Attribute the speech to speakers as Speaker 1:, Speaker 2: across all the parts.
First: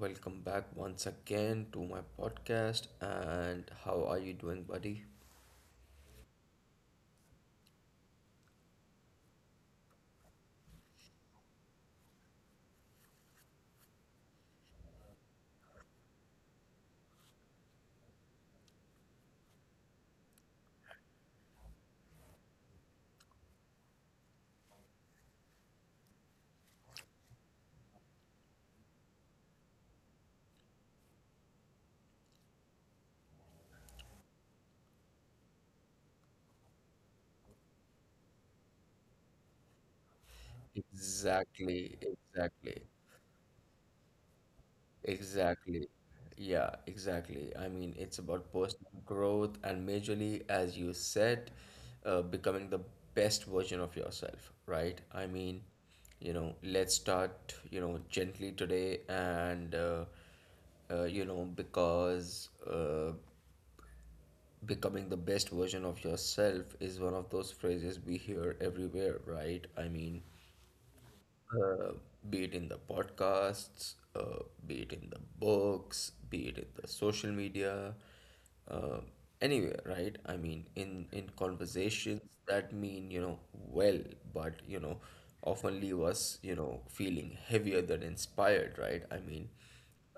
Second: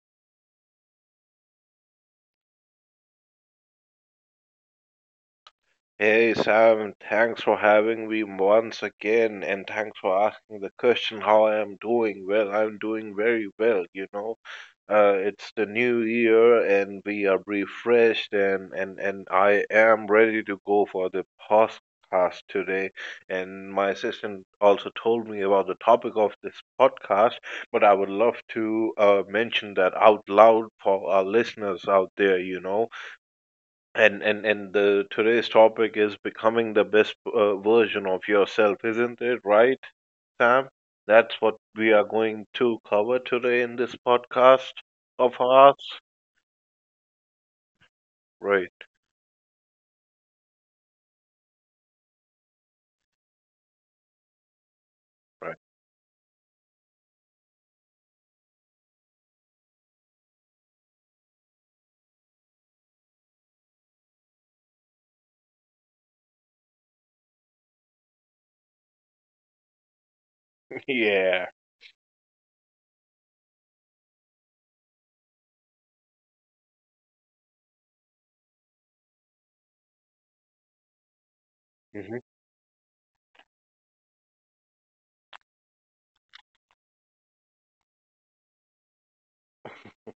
Speaker 1: welcome back once again to my podcast. And how are you doing, buddy?
Speaker 2: Hey Sam, thanks for having me once again, and thanks for asking the question how I am doing. Well, I'm doing very well. It's the new year and we are refreshed and I am ready to go for the podcast today. And my assistant also told me about the topic of this podcast, but I would love to mention that out loud for our listeners out there. And the today's topic is becoming the best version of yourself, isn't it? Right, Sam? That's what we
Speaker 1: Exactly,
Speaker 2: are going to
Speaker 1: exactly,
Speaker 2: cover today in this podcast of
Speaker 1: exactly.
Speaker 2: ours.
Speaker 1: Yeah, exactly. I mean, it's about
Speaker 2: Right,
Speaker 1: personal growth and majorly, as you said, becoming the best version of yourself, right? I
Speaker 2: right.
Speaker 1: mean, you know, let's start, you know, gently today and, you know, because becoming the best version of yourself is one of those phrases we hear everywhere, right? I mean,
Speaker 2: Yeah.
Speaker 1: uh, be it in the podcasts, be it in the books, be it in the social media, uh, anywhere, right? I mean, in
Speaker 2: Hmm.
Speaker 1: conversations that mean, you know, well, but you know, often leave us, you know, feeling heavier than inspired, right? I mean,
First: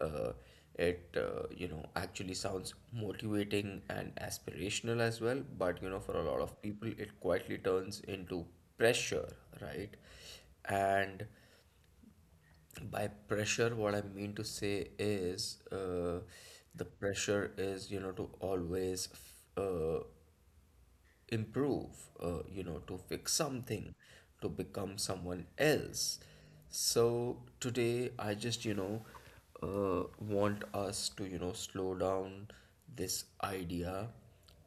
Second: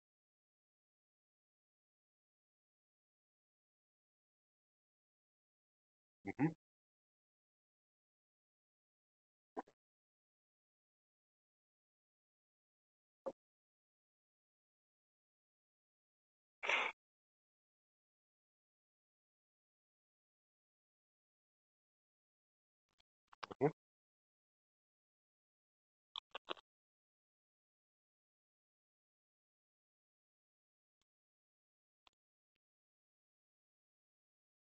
Speaker 1: uh, it you know actually sounds motivating and aspirational as well, but you know, for a lot
Speaker 2: Hmm.
Speaker 1: of people, it quietly turns into pressure, right? And by pressure, what I mean to say is the pressure is, you know, to always uh, improve, you know, to fix
Speaker 2: Hmm.
Speaker 1: something, to become someone else. So today, I just, you know, want us to, you know, slow down this idea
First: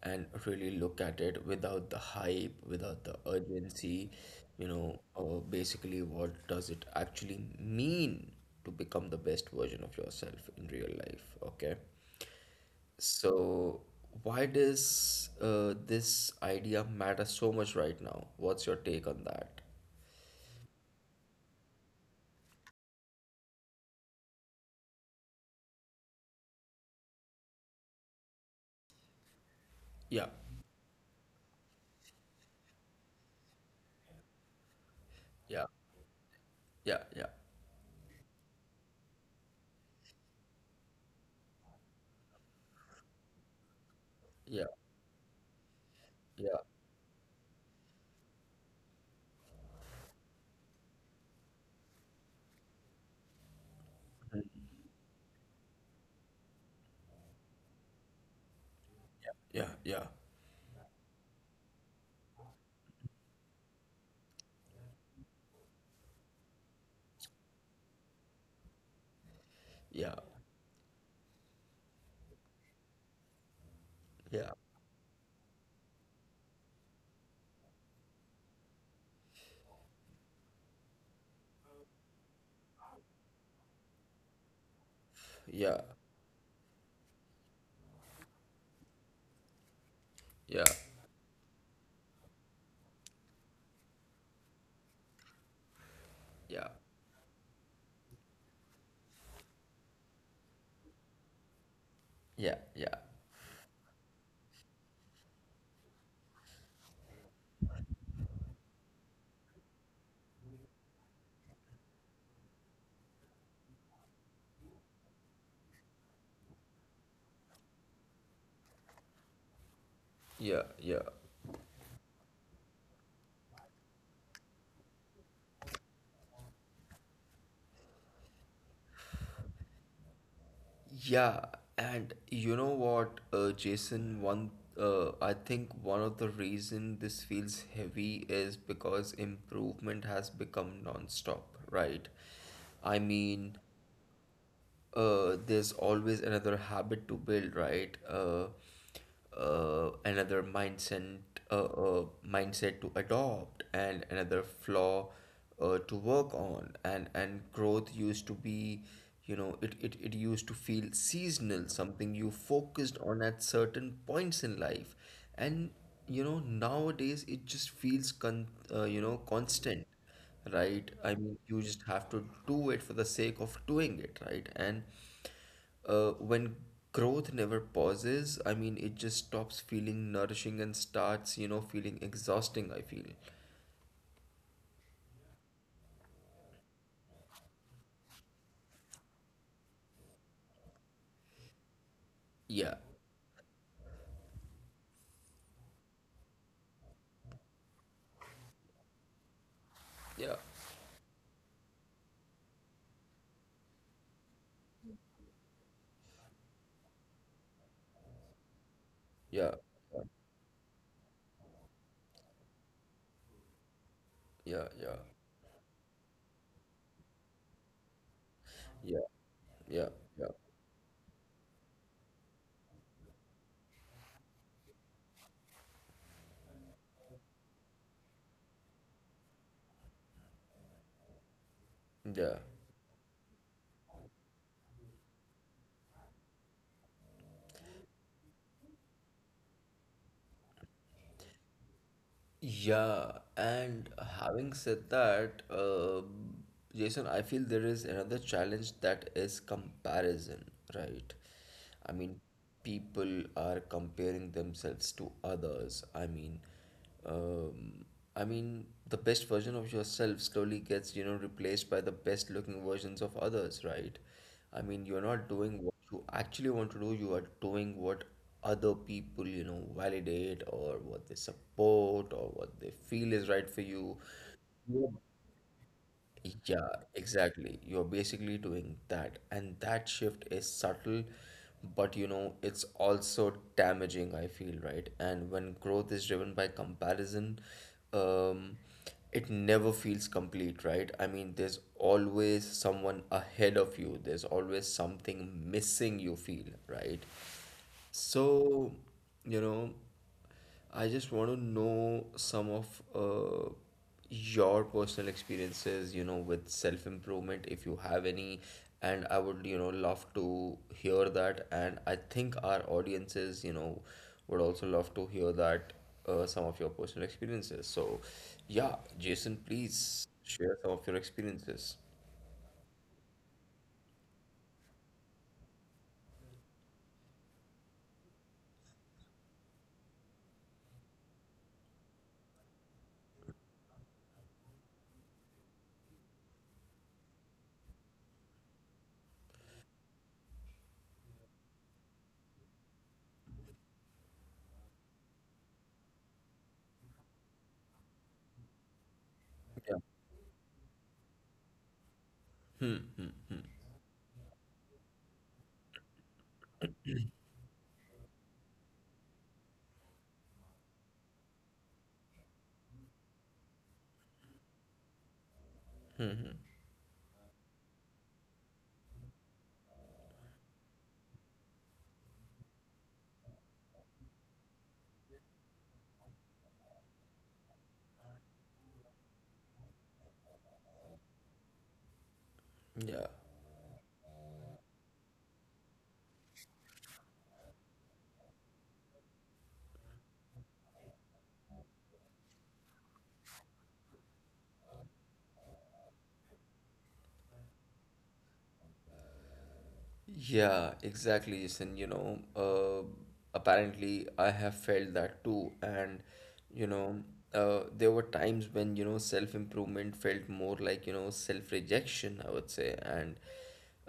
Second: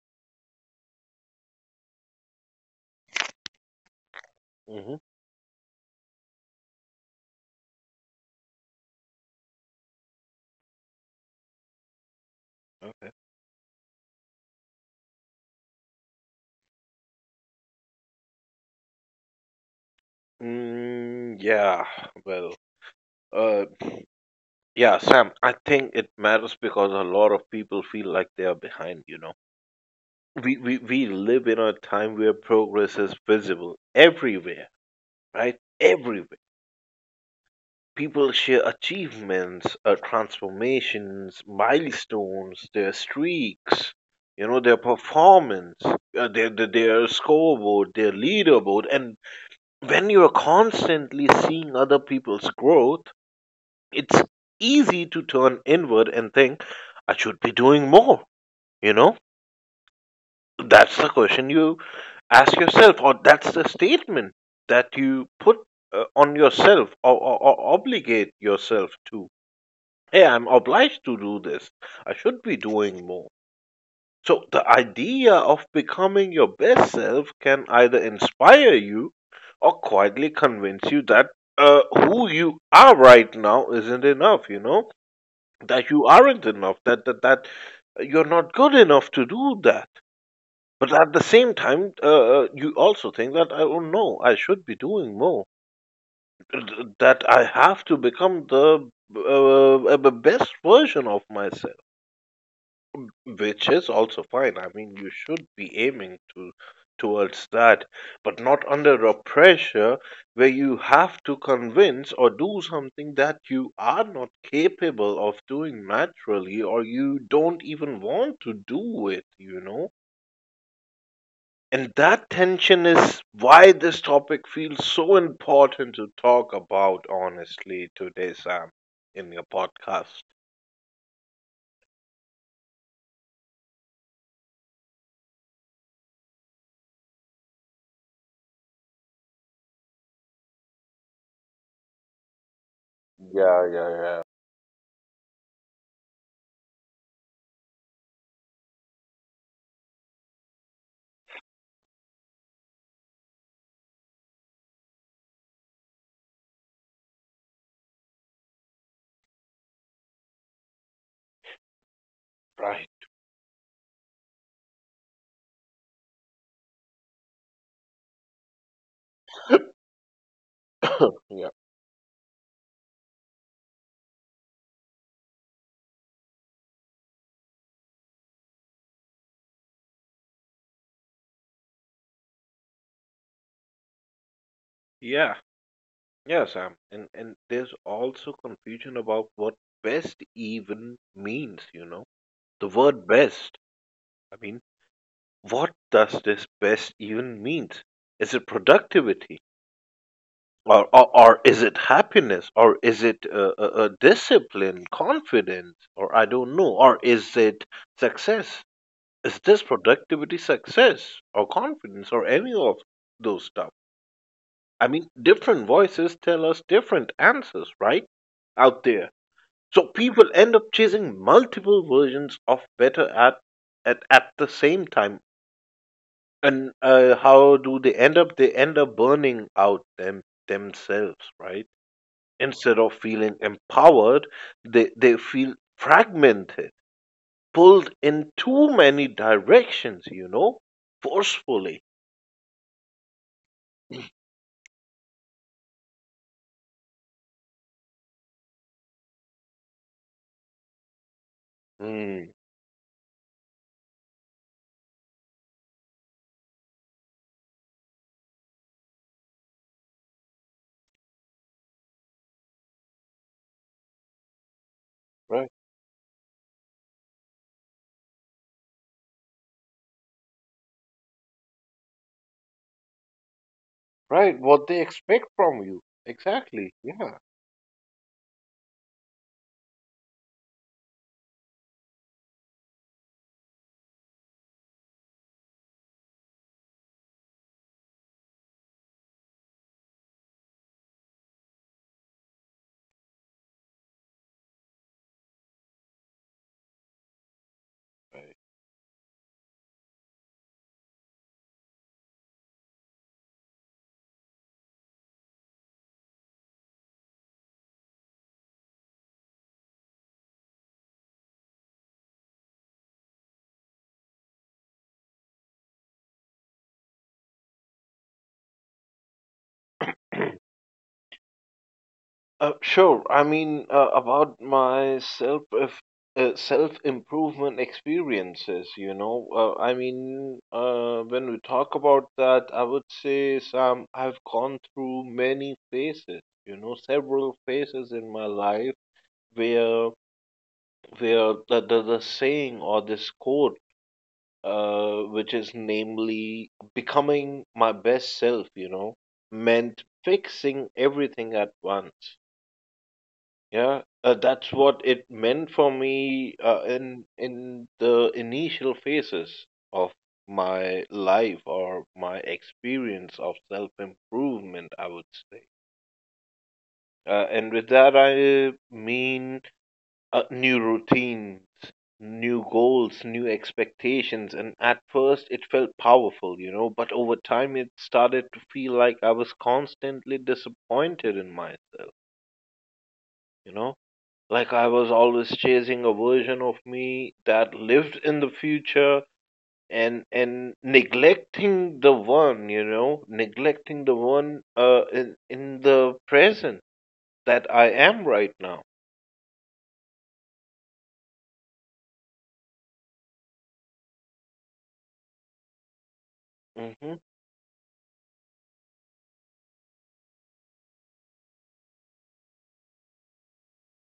Speaker 1: and really look at it without the hype, without the urgency, you
Speaker 2: Hmm.
Speaker 1: know, basically, what does it actually mean to become the best version of yourself in real life? Okay.
Speaker 2: Okay.
Speaker 1: So, why does this idea matter so much right now? What's your take on that?
Speaker 2: Mm, yeah. Well, uh, yeah, Sam, I think it matters because a lot of people feel like they are behind.
Speaker 1: Yeah,
Speaker 2: We live in a time where progress is visible everywhere, right?
Speaker 1: yeah,
Speaker 2: Everywhere.
Speaker 1: yeah, yeah,
Speaker 2: People share achievements, transformations, milestones, their streaks,
Speaker 1: yeah,
Speaker 2: their performance, their,
Speaker 1: yeah,
Speaker 2: their, their scoreboard, their leaderboard. And when you're constantly seeing other people's growth, it's easy to turn inward and think, I should be doing more, you know?
Speaker 1: yeah, yeah,
Speaker 2: That's the question you ask yourself, or that's the statement that you put on yourself or obligate yourself to.
Speaker 1: yeah,
Speaker 2: Hey, I'm obliged to do this. I should be doing more. So,
Speaker 1: yeah,
Speaker 2: the idea of becoming your best self can either inspire you or quietly convince you that who you are right now isn't enough,
Speaker 1: yeah,
Speaker 2: that you aren't enough, that you're not good enough to do that.
Speaker 1: yeah,
Speaker 2: But at the same time, you also think that I don't know. I should be doing more.
Speaker 1: yeah, yeah,
Speaker 2: That I have to become the best version of myself,
Speaker 1: yeah,
Speaker 2: which is also fine. I mean, you should be aiming to towards that, but not under a pressure where you have to convince or do something that you are not capable of doing naturally, or you don't even want to do it.
Speaker 1: yeah, yeah.
Speaker 2: And that tension is why this topic feels so important to talk about honestly today, Sam, in your podcast.
Speaker 1: Yeah, and you know what, Jason, one I think one of the reason this feels heavy is because improvement has become non-stop, right? I mean,
Speaker 2: Yeah, yeah, yeah.
Speaker 1: there's always another habit to build, right? Another mindset, mindset to adopt, and another flaw to work on. And growth used to be, you know, it used to feel seasonal, something you
Speaker 2: Right.
Speaker 1: focused on at certain points in life, and you know nowadays it just feels con you know constant, right? I
Speaker 2: Yeah.
Speaker 1: mean, you just have to do it for the sake of doing it, right? And when growth never pauses, I mean, it just stops feeling nourishing and starts, you know, feeling exhausting, I feel.
Speaker 2: Yeah, yeah, Sam. And there's also confusion about what best even means, you know? The
Speaker 1: Yeah,
Speaker 2: word best. I mean, what does this best even means? Is it productivity?
Speaker 1: yeah,
Speaker 2: Or is it happiness, or is it discipline, confidence, or I don't know, or is it success? Is
Speaker 1: yeah,
Speaker 2: this productivity, success, or confidence, or any of those stuff?
Speaker 1: yeah,
Speaker 2: I
Speaker 1: yeah,
Speaker 2: mean, different voices tell us different answers, right? Out
Speaker 1: yeah,
Speaker 2: there.
Speaker 1: yeah,
Speaker 2: So
Speaker 1: yeah, yeah,
Speaker 2: people end up chasing multiple versions of better at the same time. And how do they end up burning out themselves, right?
Speaker 1: yeah.
Speaker 2: Instead of feeling empowered, they feel fragmented, pulled in too many directions, forcefully.
Speaker 1: Yeah, and having said that, Jason, I feel there is another challenge that is comparison, right? I mean,
Speaker 2: Mm,
Speaker 1: people are comparing themselves to others. Um, I mean, the best version of yourself slowly gets, you know, replaced by the best looking versions of others, right? I mean, you're not
Speaker 2: right,
Speaker 1: doing what you actually want to do, you are doing what other people you know validate or what they support or what they feel is right for you.
Speaker 2: right. What they expect from you.
Speaker 1: Yeah,
Speaker 2: Exactly. Yeah.
Speaker 1: exactly, you're basically doing that, and that shift is subtle, but you know it's also damaging, I feel, right? And when growth is driven by comparison, um it never feels complete, right? I mean, there's always someone ahead of you, there's always something missing you feel, right? So, you know, I just want to know some of your personal experiences, you know, with self-improvement, if you have any. And I would, you know, love to hear that. And I think our audiences, you know, would also love to hear that, some of your personal experiences. So, yeah, Jason, please share some of your experiences.
Speaker 2: Sure. I mean, about my self if, self improvement experiences. I mean, when we talk about that, I would say, Sam, I've gone through many phases, several phases in my life, where where the saying or this quote, which is namely becoming my best self you know
Speaker 1: Yeah.
Speaker 2: meant fixing everything at once.
Speaker 1: Hmm.
Speaker 2: Yeah, that's what it meant for me, in the initial phases of my life, or my experience of self improvement, I would say. And with that I mean, new routines, new goals, new expectations. And at first, it felt powerful, but over time, it started to feel like I was constantly disappointed in myself,
Speaker 1: Yeah.
Speaker 2: you know, like I was always chasing a version of me that lived in the future. And neglecting the one, in the present that I am right now.
Speaker 1: Yeah, exactly, Jason. You know, apparently I have felt that too. And, you know,
Speaker 2: Mm-hmm.
Speaker 1: there were times when, you know, self-improvement felt more like, you know, self-rejection, I would say. And,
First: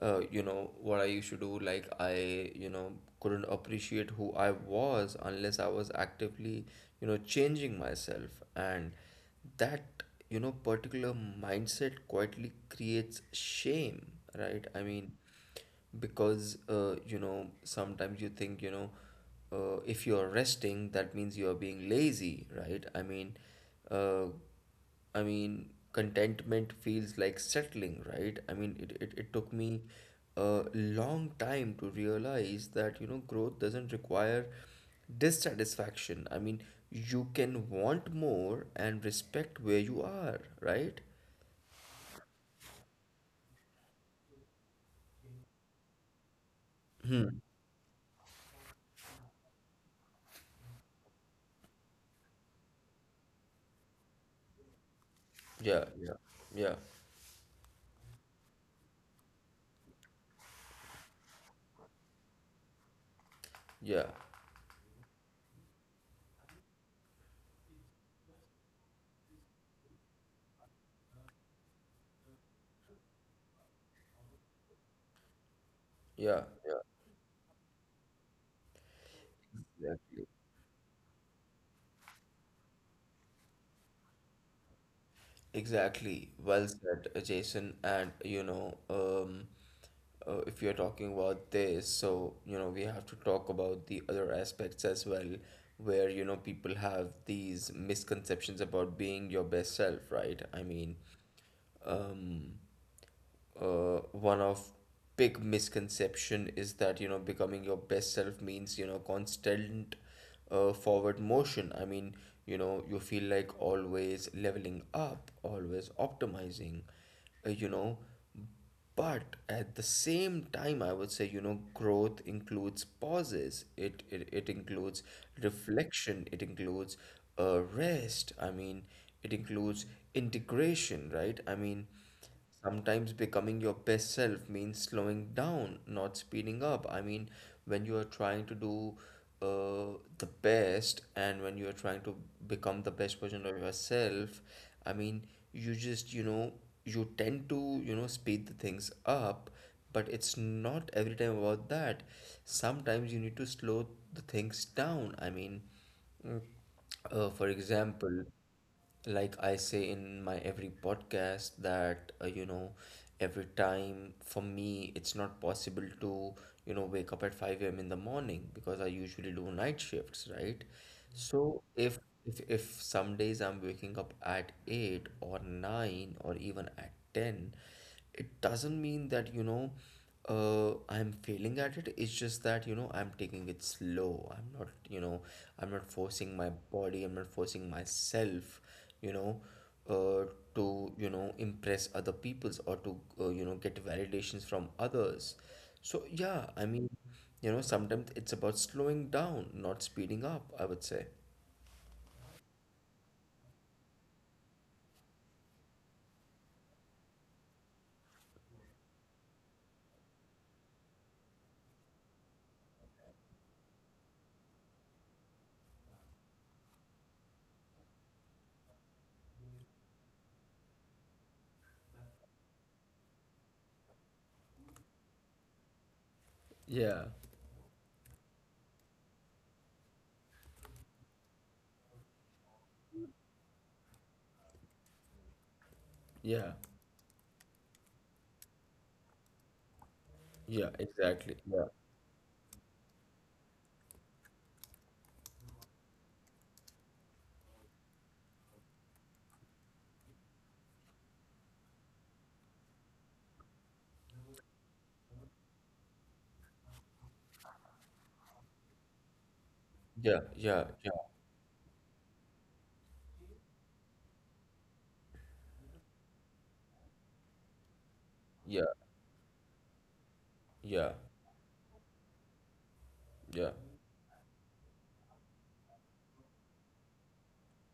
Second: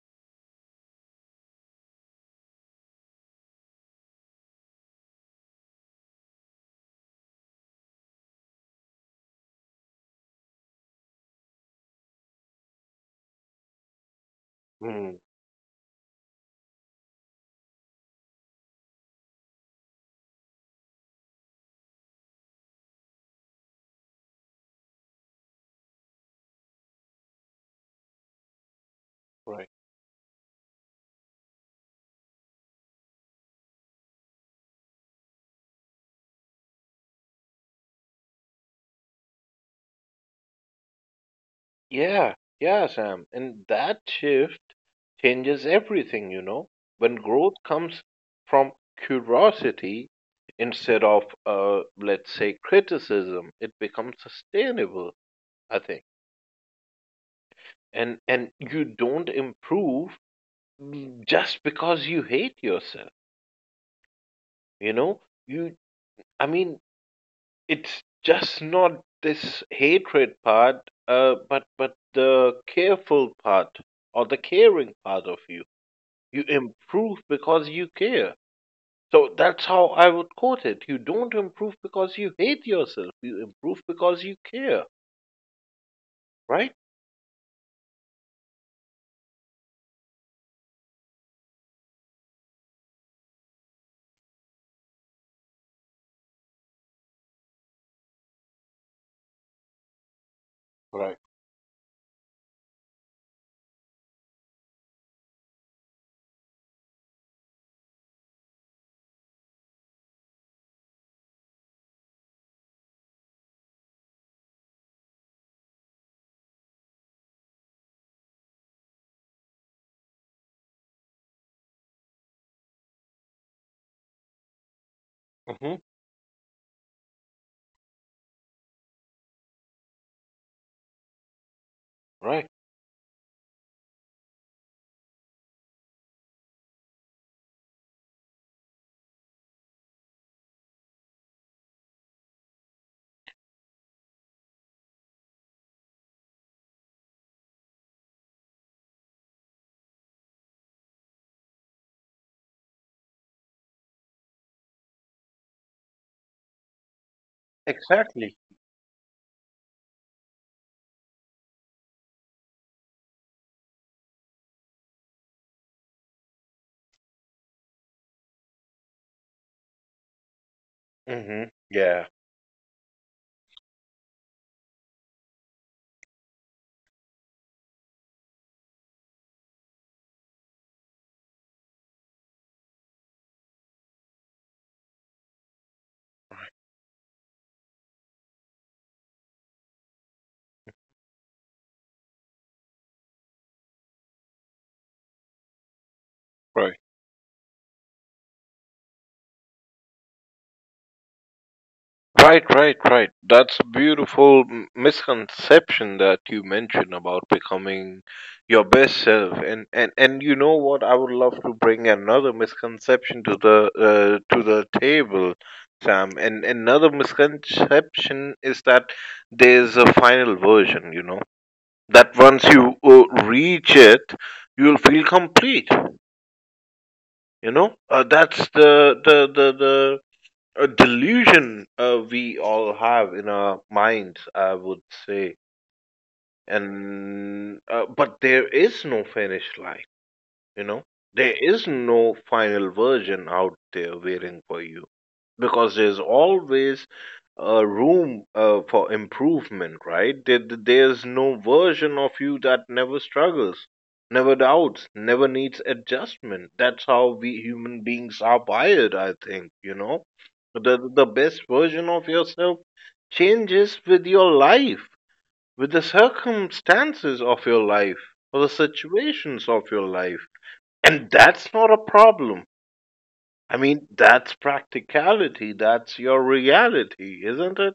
Speaker 1: you know, what I used to do, like I, you know, couldn't appreciate who I was unless I was actively, you know, changing myself. And that, you know, particular mindset quietly creates shame, right? I mean,
Speaker 2: Mm,
Speaker 1: because you know sometimes you think, you know, if you are resting that means you are being lazy, right? I mean, uh, I mean contentment feels like settling, right? I mean, it took
Speaker 2: right.
Speaker 1: me a long time to realize that you know growth doesn't require dissatisfaction. I mean, you can want more and respect where you are, right?
Speaker 2: Yeah, yeah, Sam. And that shift changes everything. When
Speaker 1: Hmm.
Speaker 2: growth comes from curiosity instead of, let's say, criticism, it becomes sustainable, I
Speaker 1: Yeah,
Speaker 2: think.
Speaker 1: yeah, yeah,
Speaker 2: And you don't improve just because you hate yourself,
Speaker 1: yeah,
Speaker 2: you know? You, I mean, it's just not this hatred part, but the careful part or the caring part of you
Speaker 1: yeah,
Speaker 2: You
Speaker 1: yeah,
Speaker 2: improve because you care. So that's how
Speaker 1: yeah.
Speaker 2: I would quote it. You don't improve because you hate yourself. You improve because you care.
Speaker 1: Exactly. Well
Speaker 2: Right?
Speaker 1: said, Jason. And you know, if you're talking about this, so you know, we have to talk about the other aspects as well, where you know people have these misconceptions about being your best self, right? I mean,
Speaker 2: Right.
Speaker 1: um, one of big misconception is that you know becoming your best self means you know constant forward motion. I mean, you know you feel like always leveling up, always optimizing, you know, but at the same time I would say, you know, growth includes pauses, it includes
Speaker 2: Hmm.
Speaker 1: reflection, it includes rest. I mean, it includes integration, right? I mean,
Speaker 2: Right.
Speaker 1: sometimes becoming your best self means slowing down, not speeding up. I mean, when you are trying to do the best and when you are trying to become the best version of yourself, I mean, you just, you know, you tend to, you know, speed the things up, but it's not every time about that. Sometimes you need to slow the things down. I mean, mm, for example,
Speaker 2: Exactly.
Speaker 1: like I say in my every podcast that, you know, every time for me it's not possible to, you know, wake up at 5 a.m. in the morning because I usually do night shifts, right?
Speaker 2: Hmm.
Speaker 1: So if
Speaker 2: Yeah.
Speaker 1: if some days I'm waking up at 8 or 9 or even at 10, it doesn't mean that, you know, I'm failing at it. It's just that, you know, I'm taking it slow. I'm not, you know, I'm not forcing my body, I'm not forcing myself, you know, uh, to, you know, impress other peoples or to, you know, get validations from others. So yeah, I
Speaker 2: Right.
Speaker 1: mean, you know, sometimes it's about slowing down, not speeding up, I would say.
Speaker 2: Right, right, right. That's a beautiful misconception that you mentioned about becoming your best self. And you know what? I would love to bring another misconception to the to the table, Sam. And another misconception is that there's a final version. You know that once you reach it, you'll feel complete.
Speaker 1: Yeah,
Speaker 2: That's the a delusion we all have in our minds, I would say.
Speaker 1: yeah,
Speaker 2: And but there is no finish line. You
Speaker 1: yeah,
Speaker 2: know, there
Speaker 1: exactly. Yeah,
Speaker 2: is no final version out there waiting for you, because there's always a room for improvement, right? There's no version of you that never struggles, never doubts, never needs adjustment. That's how we human beings are wired, I think.
Speaker 1: yeah, yeah,
Speaker 2: The,
Speaker 1: yeah,
Speaker 2: the best version of yourself changes with your life, with the circumstances of your life, or the
Speaker 1: yeah,
Speaker 2: situations of your life,
Speaker 1: yeah,
Speaker 2: and that's not a problem.
Speaker 1: yeah.
Speaker 2: I mean, that's practicality. That's your reality, isn't it?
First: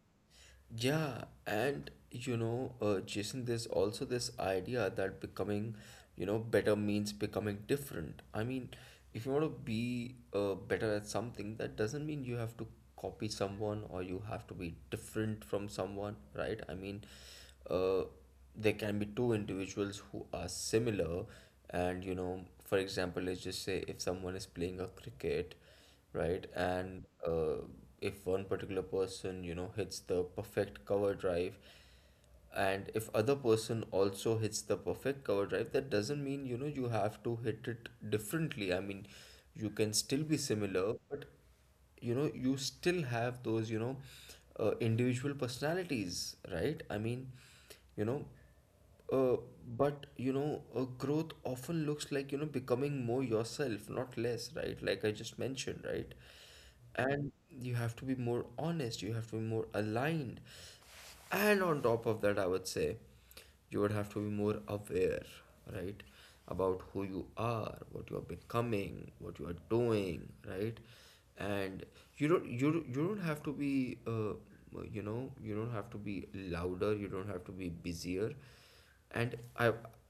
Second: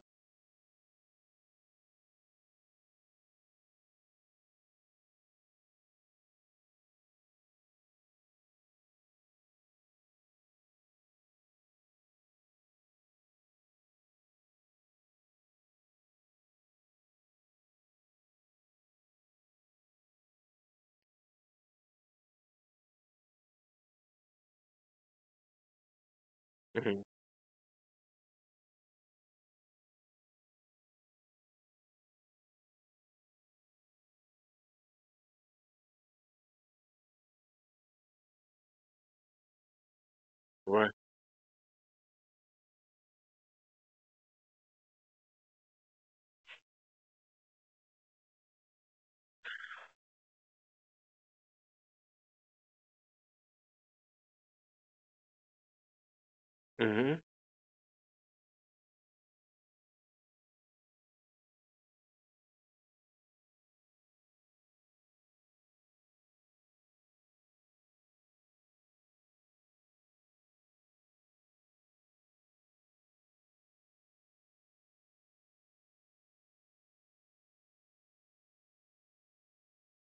Speaker 1: Yeah, and you know, Jason, there's also this idea that becoming, you know, better means becoming different. I mean, if you want to be better at something, that doesn't mean you have to copy someone or you have to be different from someone, right? I mean, uh, there can be two individuals who are similar, and you know, for example, let's just say if someone is playing a cricket, right?
Speaker 2: Hmm.
Speaker 1: And if one particular person, you know, hits the perfect cover drive, and if other person also hits the perfect cover drive, that doesn't mean, you know, you have to hit it differently. I mean, you can still be
Speaker 2: Right.
Speaker 1: similar, but you know, you still have those, you know, individual personalities, right? I mean, you know. Uh, but you know, growth often looks like you know becoming more yourself, not less, right? Like I just mentioned, right?
Speaker 2: Hmm.
Speaker 1: And you have to be more honest, you have to be more aligned. And on top of that, I would say you would have to be more aware, right? About who you are, what you are becoming, what you are doing, right? And you don't have to be uh, you know, you don't have to be louder, you don't have to be busier. And i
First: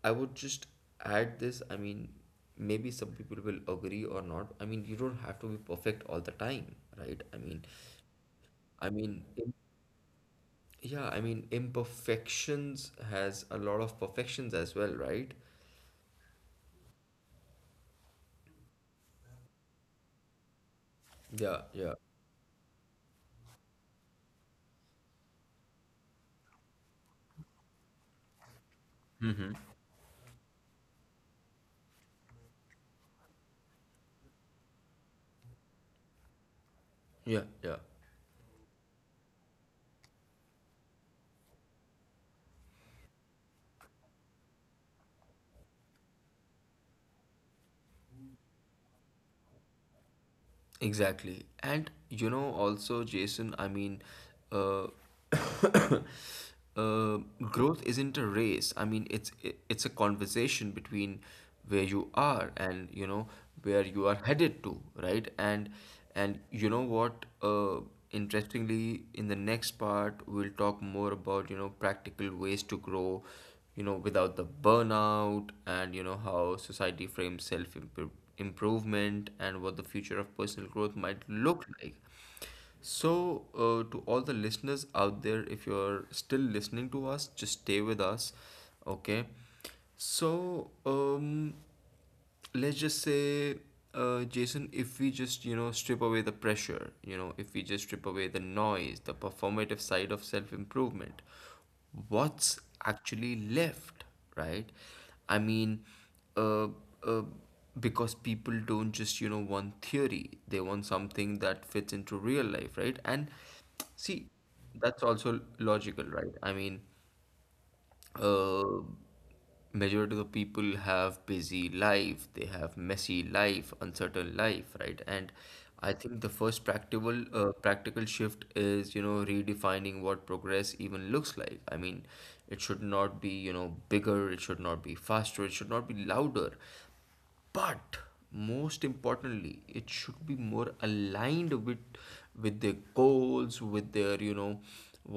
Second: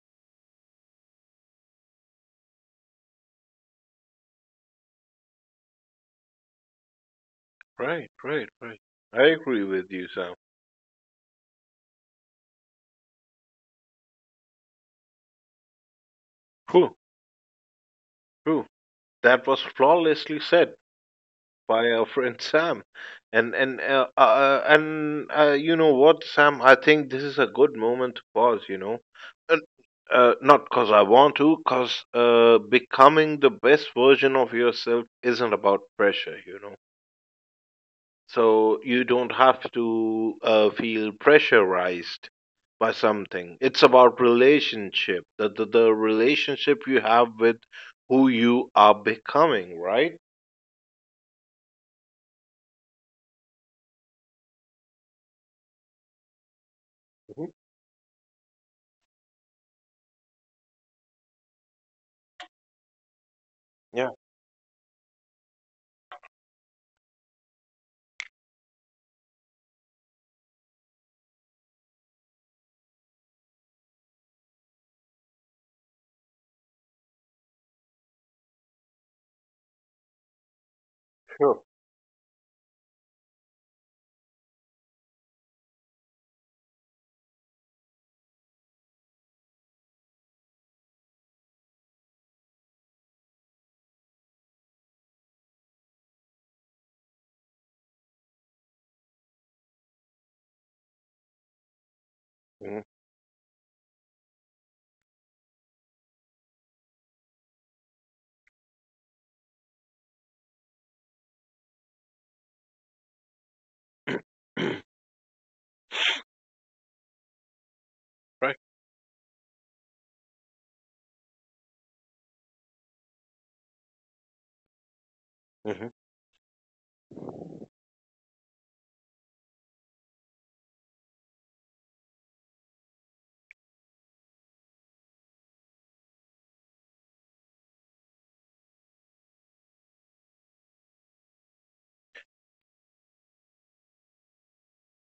Speaker 1: I would just add this. I mean, maybe some people will agree or not. I mean, you don't have to be perfect all the time, right? I mean,
Speaker 2: Right. Right. Right.
Speaker 1: i mean
Speaker 2: I
Speaker 1: im-
Speaker 2: agree with you, Sam.
Speaker 1: yeah, I mean imperfections has a lot of perfections as well, right?
Speaker 2: True. True. That was flawlessly said
Speaker 1: Yeah,
Speaker 2: by
Speaker 1: yeah.
Speaker 2: our friend Sam. And you know what, Sam? I think this is a good moment to pause. You know,
Speaker 1: Mm-hmm.
Speaker 2: and, not because I want to, because becoming the best version of yourself isn't about pressure.
Speaker 1: Yeah, yeah.
Speaker 2: So you don't have to feel pressurized by something. It's about relationship, the relationship you have with who you are becoming, right?
Speaker 1: Exactly. And you know, also, Jason, I mean, uh,
Speaker 2: Hmm.
Speaker 1: growth isn't a race. I mean, it's a conversation between where you are and you know where
Speaker 2: Yeah,
Speaker 1: you are headed to, right? And you know what? Interestingly, in the next part, we'll talk more about you know practical ways to grow, you know, without the burnout, and you know, how society frames self improvement and what the future of personal growth might
Speaker 2: sure.
Speaker 1: look like. So, to all the listeners out there, if you're still listening to us, just stay with us, okay? So, let's just say Jason, if we just strip away the pressure, if we just strip away the noise, the performative side of self-improvement, what's
Speaker 2: Hmm.
Speaker 1: actually left, right? I mean, uh, uh, because people don't just want theory, they want something that fits into real life, right? And see, that's also logical, right? I mean,
Speaker 2: Right.
Speaker 1: uh, majority of the people have busy life, they have messy life, uncertain life, right? And I
Speaker 2: Hmm.
Speaker 1: think the first practical shift is redefining what progress even looks like. I mean, it should not be bigger, it should not be faster, it should not be louder, but most importantly it should be more aligned with their goals, with their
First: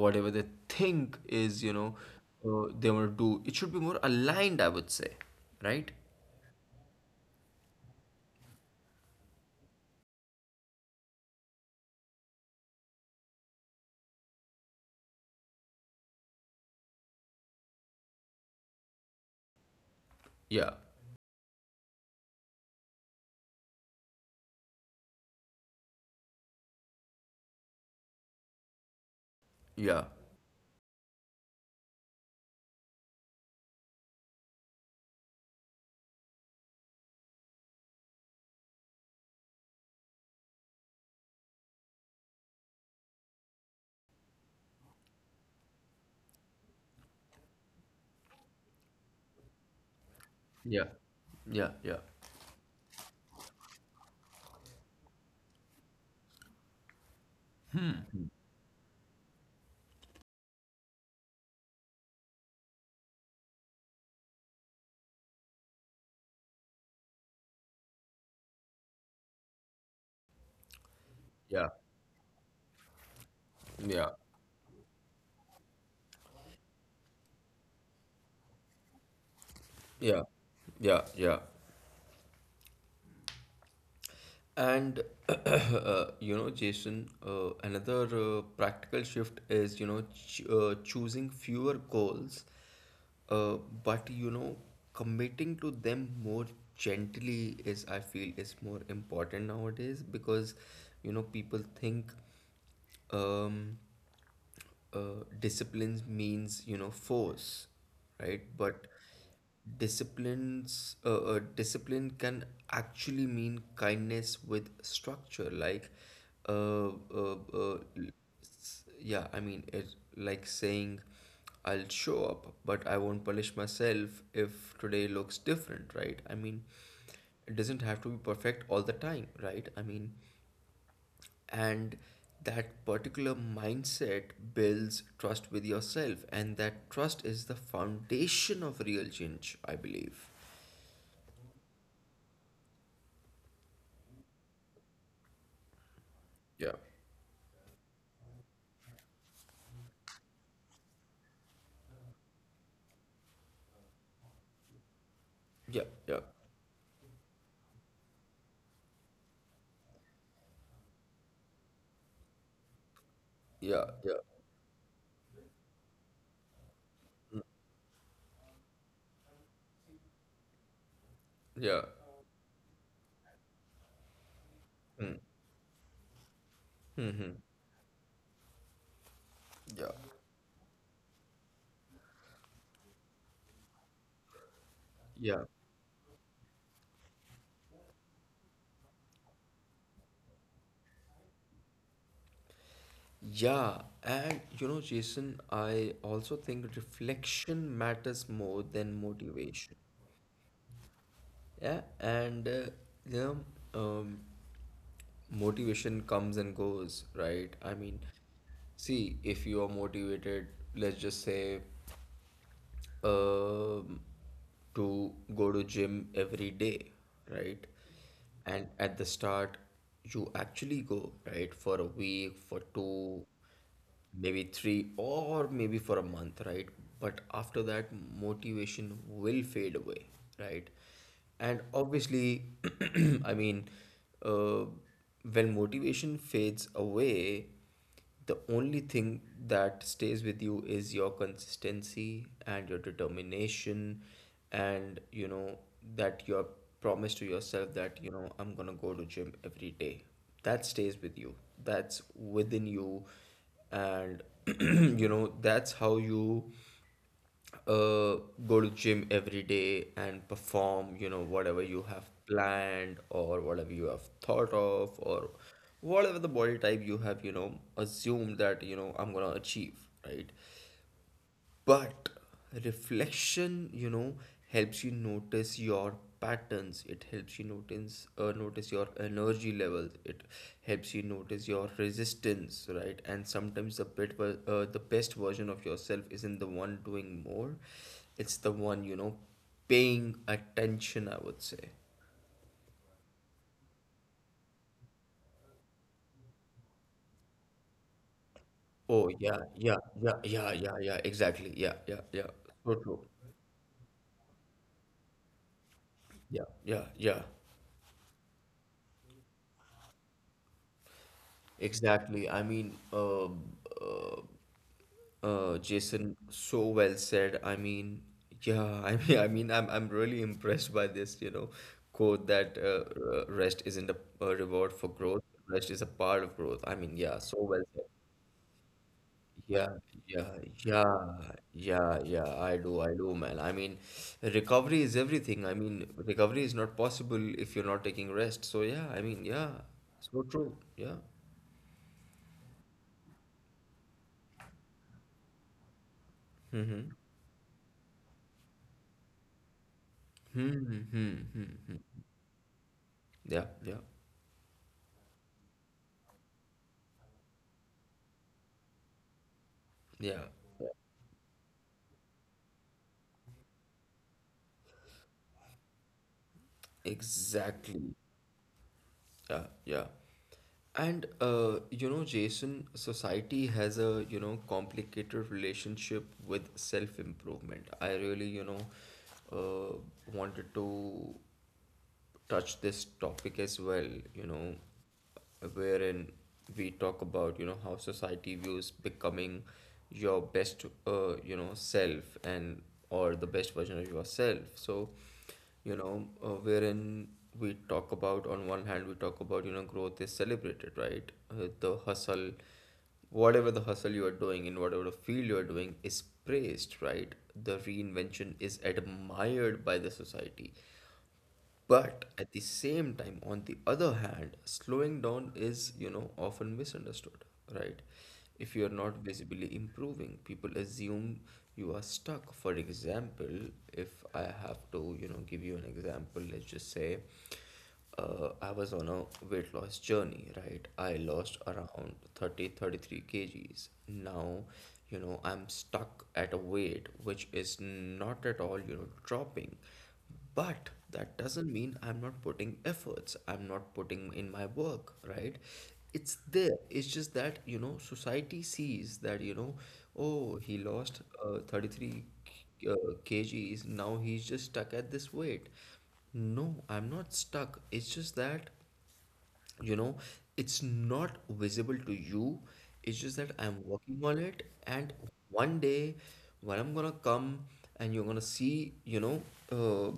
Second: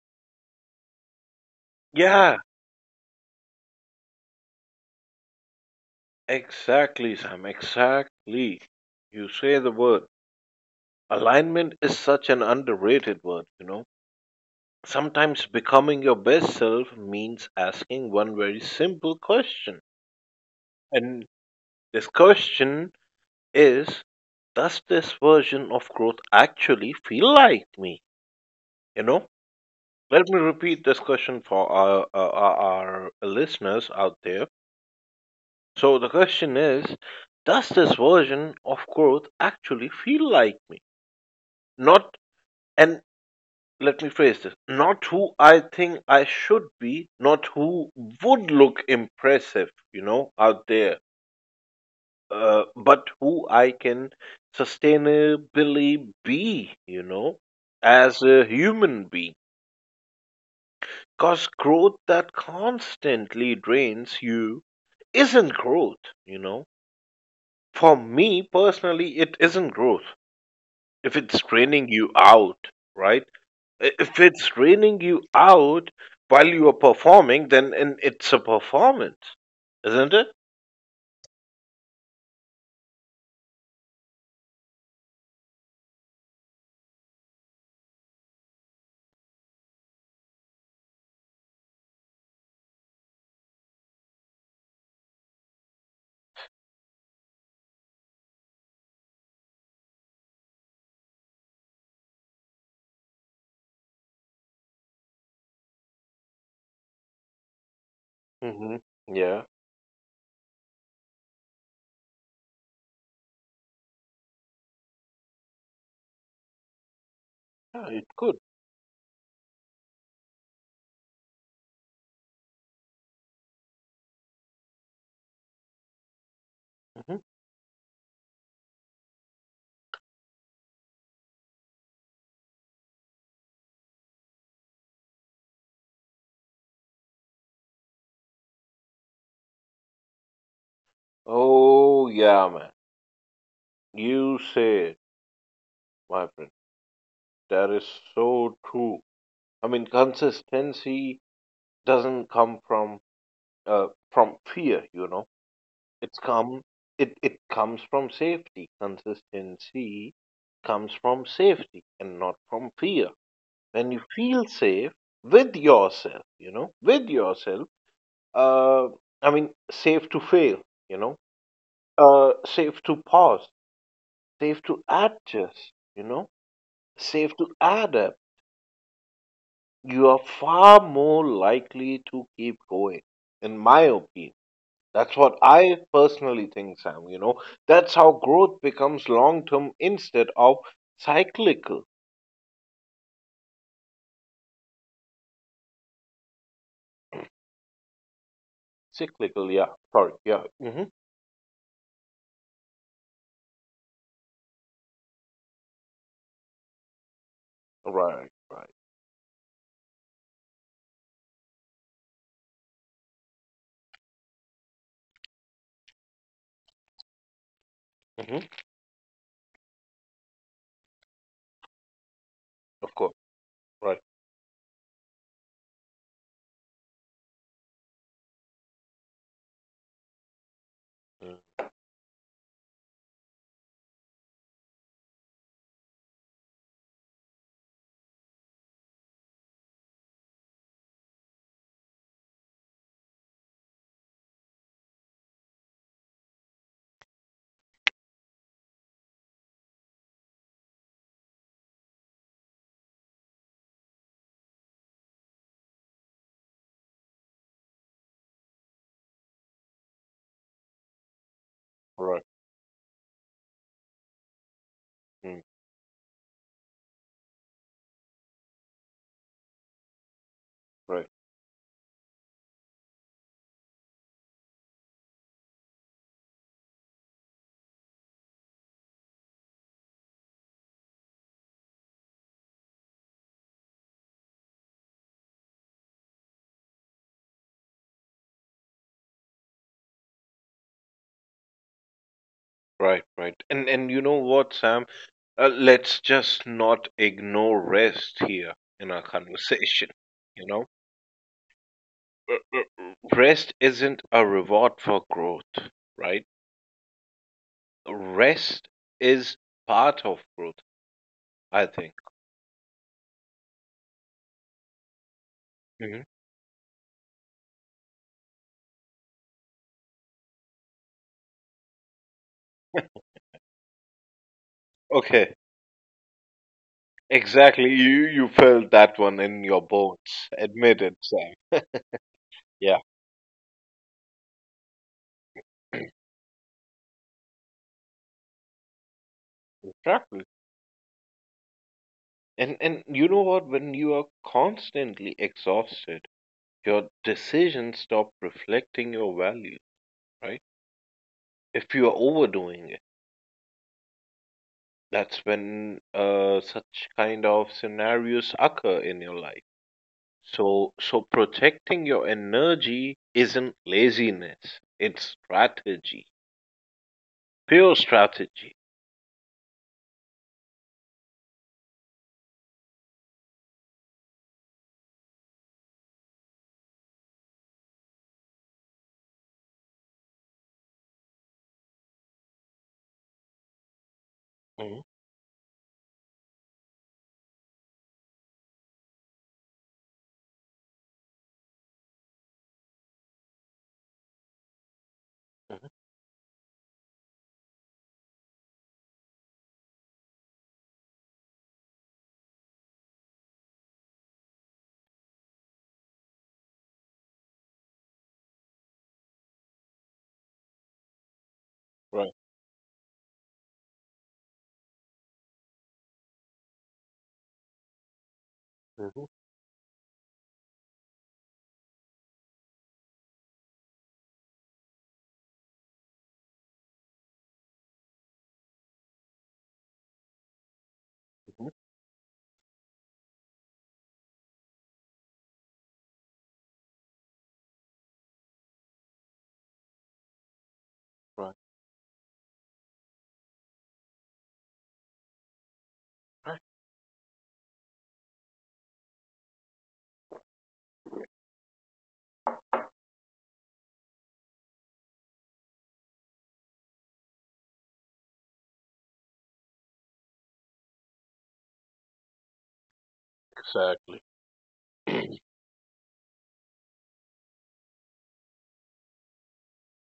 Speaker 1: whatever they think is,
Speaker 2: Yeah,
Speaker 1: they want to do, it should be more aligned, I would say, right?
Speaker 2: exactly, Sam. Exactly. You say the word. Alignment is such an underrated word. Sometimes becoming your best self means asking one very simple question.
Speaker 1: Yeah,
Speaker 2: And this question is, does this version of growth actually feel like me? You know,
Speaker 1: yeah,
Speaker 2: let me repeat this question for our listeners out there. So the question is, does this version of growth actually feel like me? Not, and let me phrase this, not who I think I should be, not who would look impressive, out
Speaker 1: yeah,
Speaker 2: there,
Speaker 1: yeah, yeah,
Speaker 2: but who I can sustainably be, as a human being. Because growth that constantly drains you isn't growth, you know. For me personally, it isn't growth. If it's
Speaker 1: yeah,
Speaker 2: draining you out, right? I-
Speaker 1: yeah,
Speaker 2: If it's draining you out while you are performing, then and it's a performance, isn't
Speaker 1: yeah,
Speaker 2: it?
Speaker 1: yeah, yeah. And you know, Jason, another practical shift is choosing fewer goals. Uh, but you know, committing to them more gently is, I feel, is more important nowadays because, you know, people think, um, discipline means force, right?
Speaker 2: Hmm.
Speaker 1: But
Speaker 2: Yeah,
Speaker 1: discipline can actually mean kindness with structure, like uh, uh, uh,
Speaker 2: yeah, it
Speaker 1: l-
Speaker 2: could.
Speaker 1: yeah, I mean it, like saying, I'll show up but I won't punish myself if today looks different, right? I mean,
Speaker 2: Hmm.
Speaker 1: it doesn't have to be perfect all the time, right? I mean, and that particular mindset builds trust with yourself, and that trust is the foundation of real change, I believe.
Speaker 2: Oh, yeah, man. You say, my friend,
Speaker 1: Yeah,
Speaker 2: that is so true. I mean, consistency doesn't come from fear.
Speaker 1: yeah, yeah,
Speaker 2: It's come it comes from safety. Consistency comes from safety and not from fear.
Speaker 1: yeah,
Speaker 2: When you
Speaker 1: yeah,
Speaker 2: feel safe with yourself, uh, I mean, safe to fail, you know,
Speaker 1: yeah.
Speaker 2: safe to pause, safe to
Speaker 1: Mm.
Speaker 2: adjust, safe
Speaker 1: Mm-hmm.
Speaker 2: to adapt,
Speaker 1: Yeah,
Speaker 2: you are far more likely to keep going, in my opinion. That's what
Speaker 1: yeah,
Speaker 2: I personally think, Sam. That's how growth becomes long term instead of cyclical.
Speaker 1: yeah. And Jason, I also think reflection matters more than
Speaker 2: Cyclical,
Speaker 1: motivation.
Speaker 2: yeah. Sorry, yeah. Hmm.
Speaker 1: Yeah. And you know um motivation comes and goes, right? I mean,
Speaker 2: Right, right.
Speaker 1: see, if you are motivated, let's just say um, to go to gym every day, right?
Speaker 2: Hmm.
Speaker 1: And at the start, you actually go, right, for a week, for
Speaker 2: Of course.
Speaker 1: two,
Speaker 2: Right.
Speaker 1: maybe three, or maybe for a month, right? But after that, motivation will fade away, right?
Speaker 2: Mm.
Speaker 1: And obviously, I mean, uh, when motivation fades away, the only thing that stays with you is your consistency and your determination, and you know that your promise to yourself, that I'm gonna go to gym every day. That stays with you. That's within you, and you know that's how you uh, go to gym every day and perform, whatever you have
Speaker 2: Right.
Speaker 1: planned or whatever you have thought of, or
Speaker 2: Mm.
Speaker 1: whatever the body type you have, assumed that, I'm gonna achieve, right?
Speaker 2: Right,
Speaker 1: But reflection helps you notice your patterns. It helps you notice your energy levels. It helps you notice your resistance, right? And sometimes the the best version of yourself isn't the one doing more. It's the one paying attention, I would say.
Speaker 2: right, right. And you know what, Sam? Let's just not ignore rest here in our
Speaker 1: Oh yeah, yeah,
Speaker 2: conversation.
Speaker 1: yeah,
Speaker 2: You
Speaker 1: yeah,
Speaker 2: know.
Speaker 1: yeah, yeah, exactly. Yeah, yeah, yeah. So true.
Speaker 2: Rest isn't a reward for growth, right?
Speaker 1: Yeah, yeah, yeah.
Speaker 2: Rest is part of growth, I think.
Speaker 1: Exactly. I mean, uh,
Speaker 2: Hmm.
Speaker 1: Jason, so well said. I mean, yeah, I mean, I'm really impressed by this, quote that rest isn't a reward for growth,
Speaker 2: Okay,
Speaker 1: rest is a part of growth. I mean, yeah, so well
Speaker 2: exactly.
Speaker 1: said.
Speaker 2: You felt that one in your
Speaker 1: Yeah,
Speaker 2: bones.
Speaker 1: yeah,
Speaker 2: Admit it,
Speaker 1: yeah,
Speaker 2: Sam.
Speaker 1: yeah, yeah.
Speaker 2: Yeah,
Speaker 1: I do, man. I mean, recovery is everything. I mean, recovery is not possible if you're not taking rest. So yeah, I mean, yeah, so
Speaker 2: exactly.
Speaker 1: true. Yeah.
Speaker 2: And you know what? When you are constantly exhausted,
Speaker 1: Mm-hmm.
Speaker 2: your decisions stop reflecting your value, right?
Speaker 1: Hmm. Hmm. Hmm.
Speaker 2: If you are overdoing it,
Speaker 1: Yeah. Yeah.
Speaker 2: that's when such kind of scenarios occur in your life.
Speaker 1: Yeah.
Speaker 2: So protecting your energy isn't laziness, it's strategy, pure
Speaker 1: Exactly.
Speaker 2: strategy.
Speaker 1: Yeah, yeah. And you know, Jason, society has a complicated relationship with self-improvement. I really, uh, wanted to touch this topic as well, you know,
Speaker 2: Mhm.
Speaker 1: wherein we talk about, how society views becoming your best self, and or the best version of yourself. So,
Speaker 2: Mhm.
Speaker 1: you know, uh, wherein we talk about, on one hand, we talk about, growth is celebrated, right? The hustle, whatever the hustle you are doing in whatever the field you are doing, is praised, right? The reinvention is admired by the society. But
Speaker 2: Right.
Speaker 1: at the same time, on the other hand, slowing down is often misunderstood, right? If you are not
Speaker 2: Mhm.
Speaker 1: visibly improving, people assume you are stuck. For example, if I have to give you an example, let's just say I was on a weight loss journey, right? I lost
Speaker 2: Mhm.
Speaker 1: around 33 kgs. Now, I'm stuck at a weight which is not at all, dropping. But that
Speaker 2: Right.
Speaker 1: doesn't mean I'm not putting efforts, I'm not putting in my work, right? It's
Speaker 2: Right.
Speaker 1: there. It's just that, society sees that, oh, he lost 33 kgs, now he's just stuck at this weight. No, I'm not stuck. It's just that you know it's not visible to you. It's just that I'm working
Speaker 2: Exactly.
Speaker 1: on it. And one day when I'm gonna come and you're gonna see uh,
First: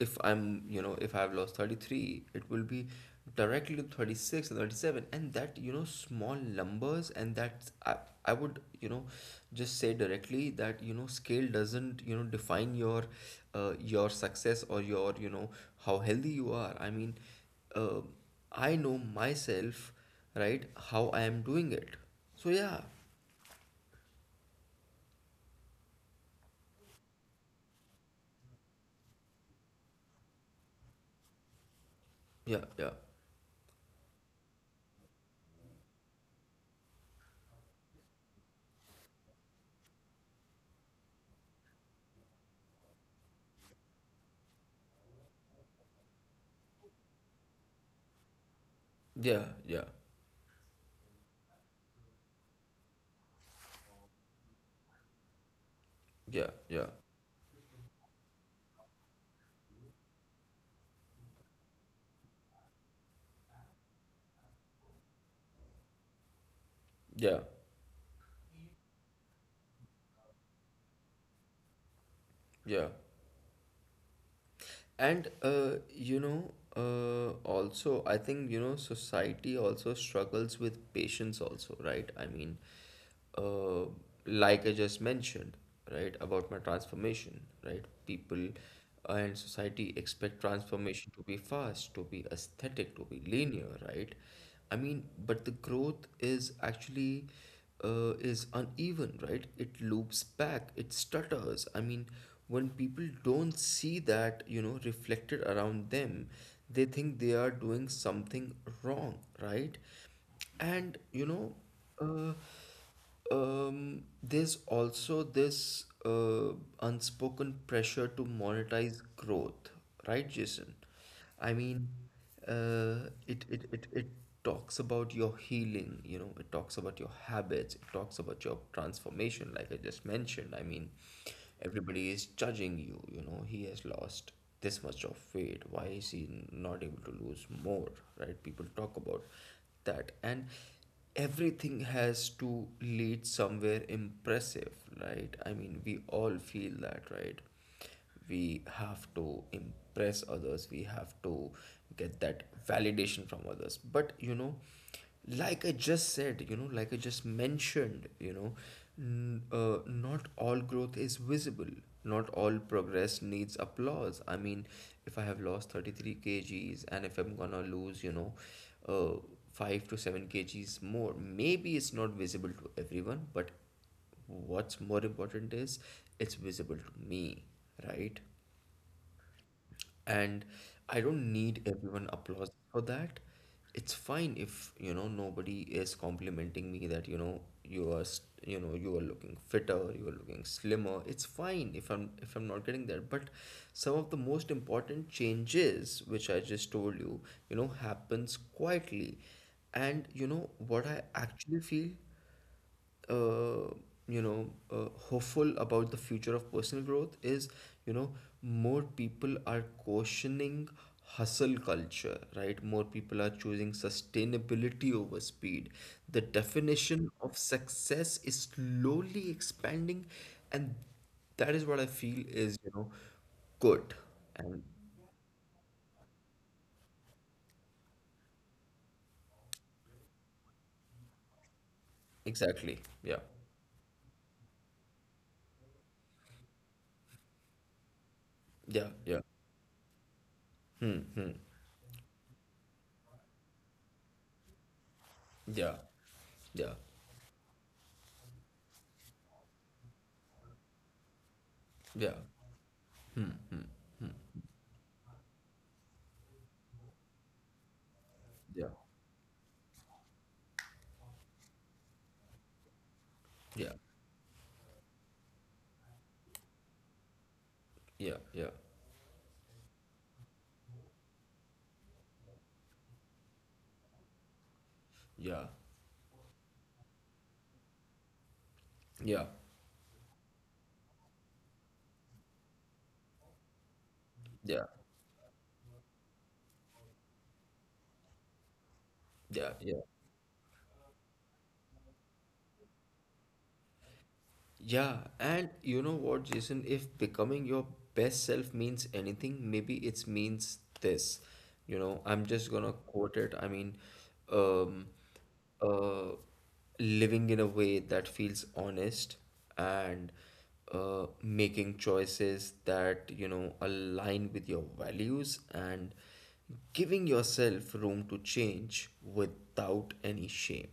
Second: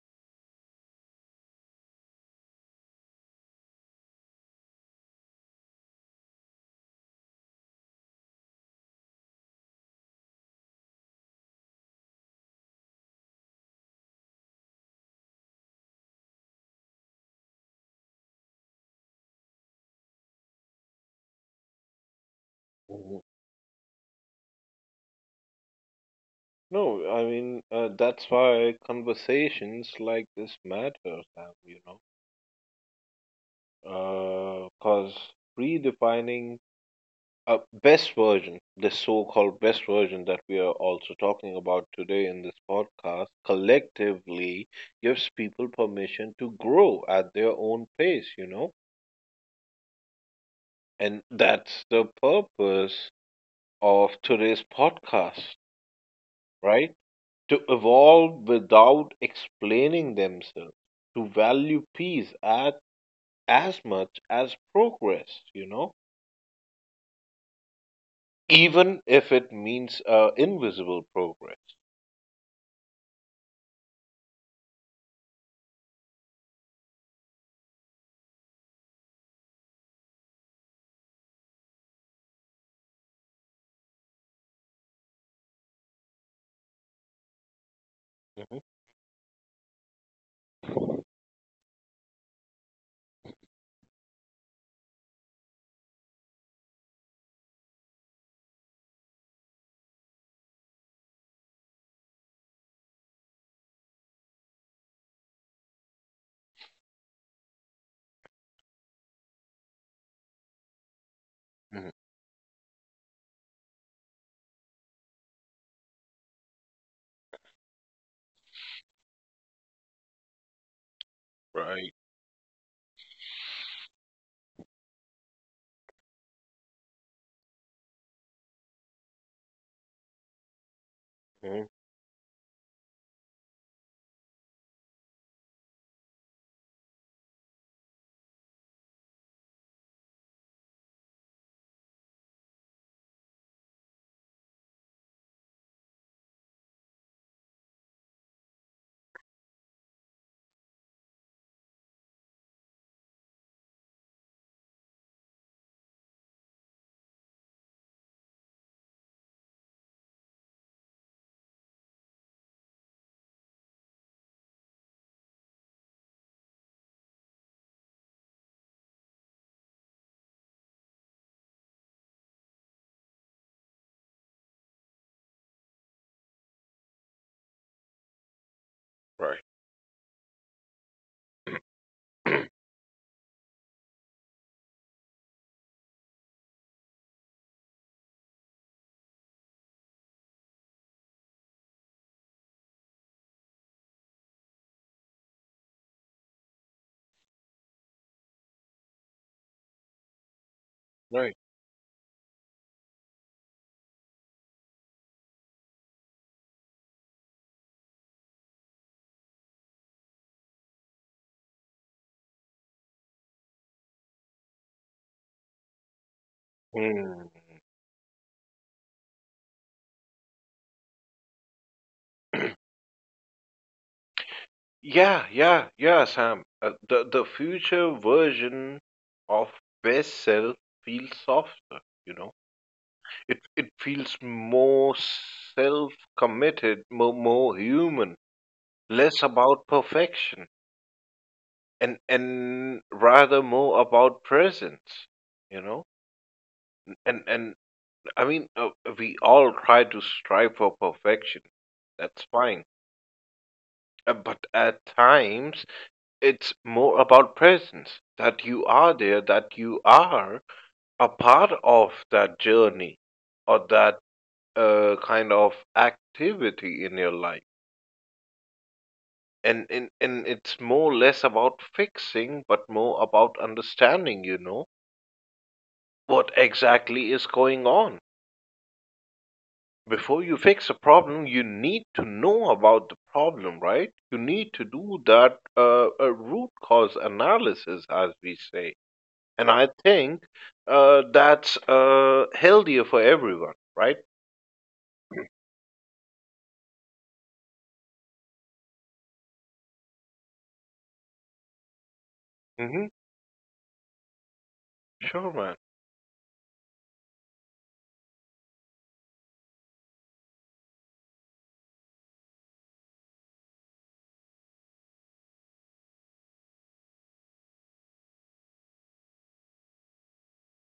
Speaker 1: if I'm, if I've lost 33, it will be directly to 36 and 37, and that small numbers. And that I would just say directly that scale doesn't define your success or your how healthy you are. I mean, uh, I know myself, right? How I am doing it. So yeah,
Speaker 2: Mhm. No, I mean, that's why conversations like this matter, Sam,
Speaker 1: yeah, yeah,
Speaker 2: because redefining a best version, the so called best version that we are also talking about today in this podcast, collectively gives people permission to grow at their own pace, you know?
Speaker 1: yeah, yeah,
Speaker 2: And that's the purpose of today's podcast,
Speaker 1: yeah, yeah,
Speaker 2: right? To evolve without explaining themselves, to value peace as much as progress, you know?
Speaker 1: yeah,
Speaker 2: Even if it means invisible progress.
Speaker 1: yeah. And you know, also I think society also struggles with patience also, right? I mean, uh, like I just mentioned, right, about my transformation, right? People
Speaker 2: Hmm.
Speaker 1: and society expect transformation to be fast, to be aesthetic, to be linear, right? I mean, but the growth is actually is uneven, right? It loops back, it stutters. I mean, when people don't see that reflected around them, they think they are doing something wrong, right? And
Speaker 2: Hmm.
Speaker 1: uh, there's also this unspoken pressure to monetize growth, right, Jason? I mean,
Speaker 2: Right.
Speaker 1: it talks about your healing, it talks about your habits, it talks about your transformation, like I just mentioned. I mean,
Speaker 2: Hmm.
Speaker 1: everybody is judging you, he has lost this much of weight, why is he not able to lose more, right? People talk about that. And everything has to lead somewhere impressive, right? I mean, we all feel that, right? We have to impress others, we have to get that validation from others. But, like I just said, like I just mentioned, not all growth is visible. Not all progress needs applause. I mean, if I have lost 33 kgs and if I'm gonna lose, uh, 5 to 7 kgs more, maybe it's not visible to everyone, but what's more important is it's visible to me, right?
Speaker 2: Right.
Speaker 1: And I don't need everyone applause for that. It's fine if, nobody is complimenting me that, you are, you are looking fitter, you are looking slimmer. It's fine if I'm not getting that. But some of the most important changes, which I just told you, happens quietly. And you know what I
Speaker 2: Right.
Speaker 1: actually feel? uh, Hopeful about the future of personal growth is, you know more people are cautioning hustle culture, right? More people are choosing sustainability over speed. The definition
Speaker 2: Mm.
Speaker 1: of success is slowly expanding, and that is what I feel is good. And
Speaker 2: Yeah, yeah, yeah, Sam. The future version of best self feels softer. You know,
Speaker 1: exactly, yeah,
Speaker 2: it feels more self committed, more human,
Speaker 1: yeah, yeah.
Speaker 2: less about perfection,
Speaker 1: Hmm, hmm.
Speaker 2: and rather more about presence. You
Speaker 1: Yeah,
Speaker 2: know,
Speaker 1: yeah,
Speaker 2: and I mean, we all try to strive for perfection.
Speaker 1: yeah,
Speaker 2: That's fine, but at times it's more about presence, that you
Speaker 1: yeah,
Speaker 2: are there, that you are a part of that journey or
Speaker 1: yeah,
Speaker 2: that kind of activity in your life.
Speaker 1: yeah, yeah.
Speaker 2: And it's more less about fixing, but more about understanding,
Speaker 1: Yeah,
Speaker 2: what exactly is going on.
Speaker 1: yeah,
Speaker 2: Before you fix a problem, you need to know about the problem, right? You need to
Speaker 1: yeah,
Speaker 2: do that a root cause analysis, as we say. And
Speaker 1: yeah,
Speaker 2: I
Speaker 1: yeah.
Speaker 2: think that's healthier for everyone, right?
Speaker 1: Yeah, and you know what, Jason, if becoming your best self means anything, maybe it means this. You know, I'm just gonna
Speaker 2: Mm-hmm.
Speaker 1: quote it. I mean, um,
Speaker 2: Sure, man.
Speaker 1: uh, living in a way that feels honest, and making choices that, align with your values, and giving yourself room to change without any shame.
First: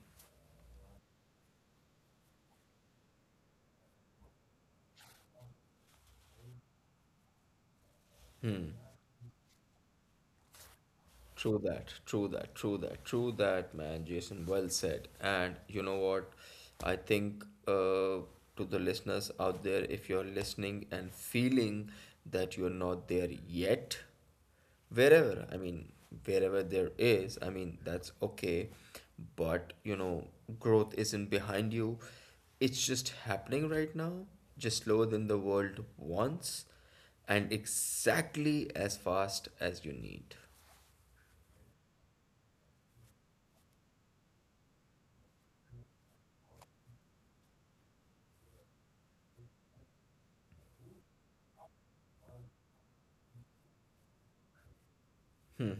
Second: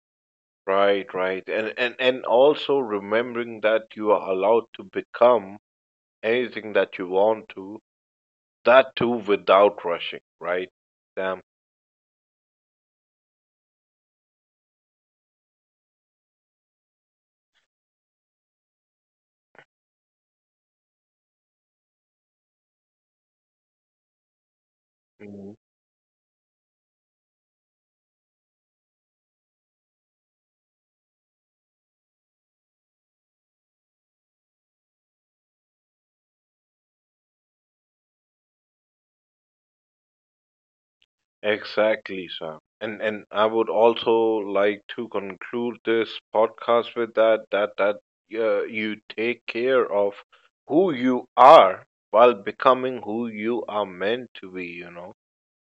Speaker 2: Right, right. And also remembering that you are allowed to become anything that you want to, that too without rushing, right? Damn.
Speaker 1: True that, true that, true that, true that, man. Jason, well said. And you know what? I think to the listeners out there, if you're listening and feeling that you're not there yet, wherever, I mean, wherever there is, I mean, that's okay. But you know, growth isn't behind you, it's just happening right now, just slower than the world wants, and exactly as fast as you need.
Speaker 2: Exactly, Sam. And I would also like to conclude this podcast with that you take care of who you are while becoming who you are meant to be.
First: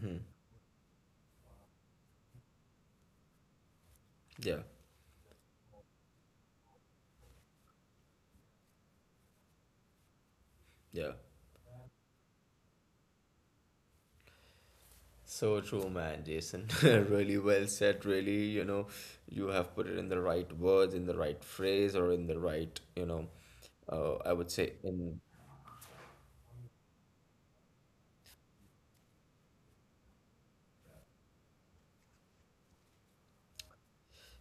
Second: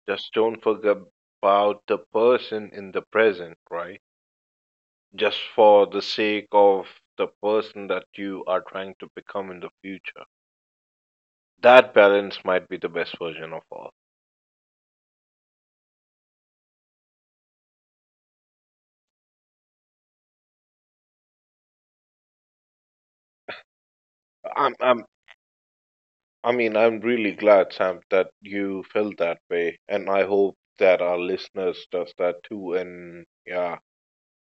Speaker 2: Just don't forget about the person in the present, right?
Speaker 1: Yeah.
Speaker 2: Just for the sake of the person that you are trying to become in the future.
Speaker 1: Yeah.
Speaker 2: That balance might be the best version of all.
Speaker 1: So true, man, Jason. Really well said, really. You know, you have put it in the right words, in the right phrase, or in the right, I would say
Speaker 2: I'm I'm
Speaker 1: in.
Speaker 2: I mean, I'm really glad, Sam, that you felt that way, and I hope that our listeners does that too. And yeah,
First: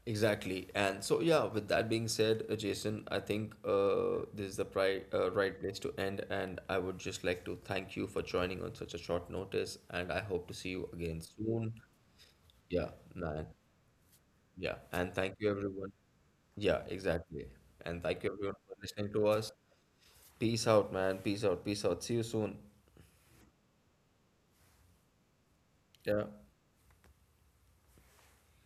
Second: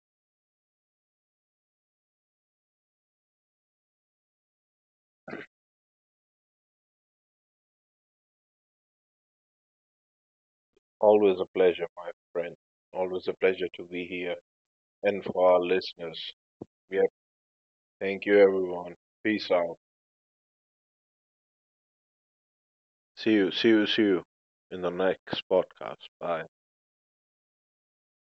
Speaker 1: Exactly. And so, yeah, with that being said, Jason, I think this is the pri right place to end. And I would just like to thank you for joining on such a short notice. And I hope to see you again
Speaker 2: always a
Speaker 1: soon.
Speaker 2: pleasure, my friend.
Speaker 1: Yeah,
Speaker 2: Always a
Speaker 1: man.
Speaker 2: pleasure to be here,
Speaker 1: Yeah. And
Speaker 2: and
Speaker 1: thank you,
Speaker 2: for our
Speaker 1: everyone.
Speaker 2: listeners.
Speaker 1: Yeah,
Speaker 2: Yep.
Speaker 1: exactly. And thank
Speaker 2: Thank
Speaker 1: you,
Speaker 2: you,
Speaker 1: everyone, for
Speaker 2: everyone.
Speaker 1: listening to
Speaker 2: Peace
Speaker 1: us.
Speaker 2: out.
Speaker 1: Peace out, man. Peace out. Peace out. See you soon.
Speaker 2: See you. See you. See you in the next podcast.
Speaker 1: Yeah.
Speaker 2: Bye.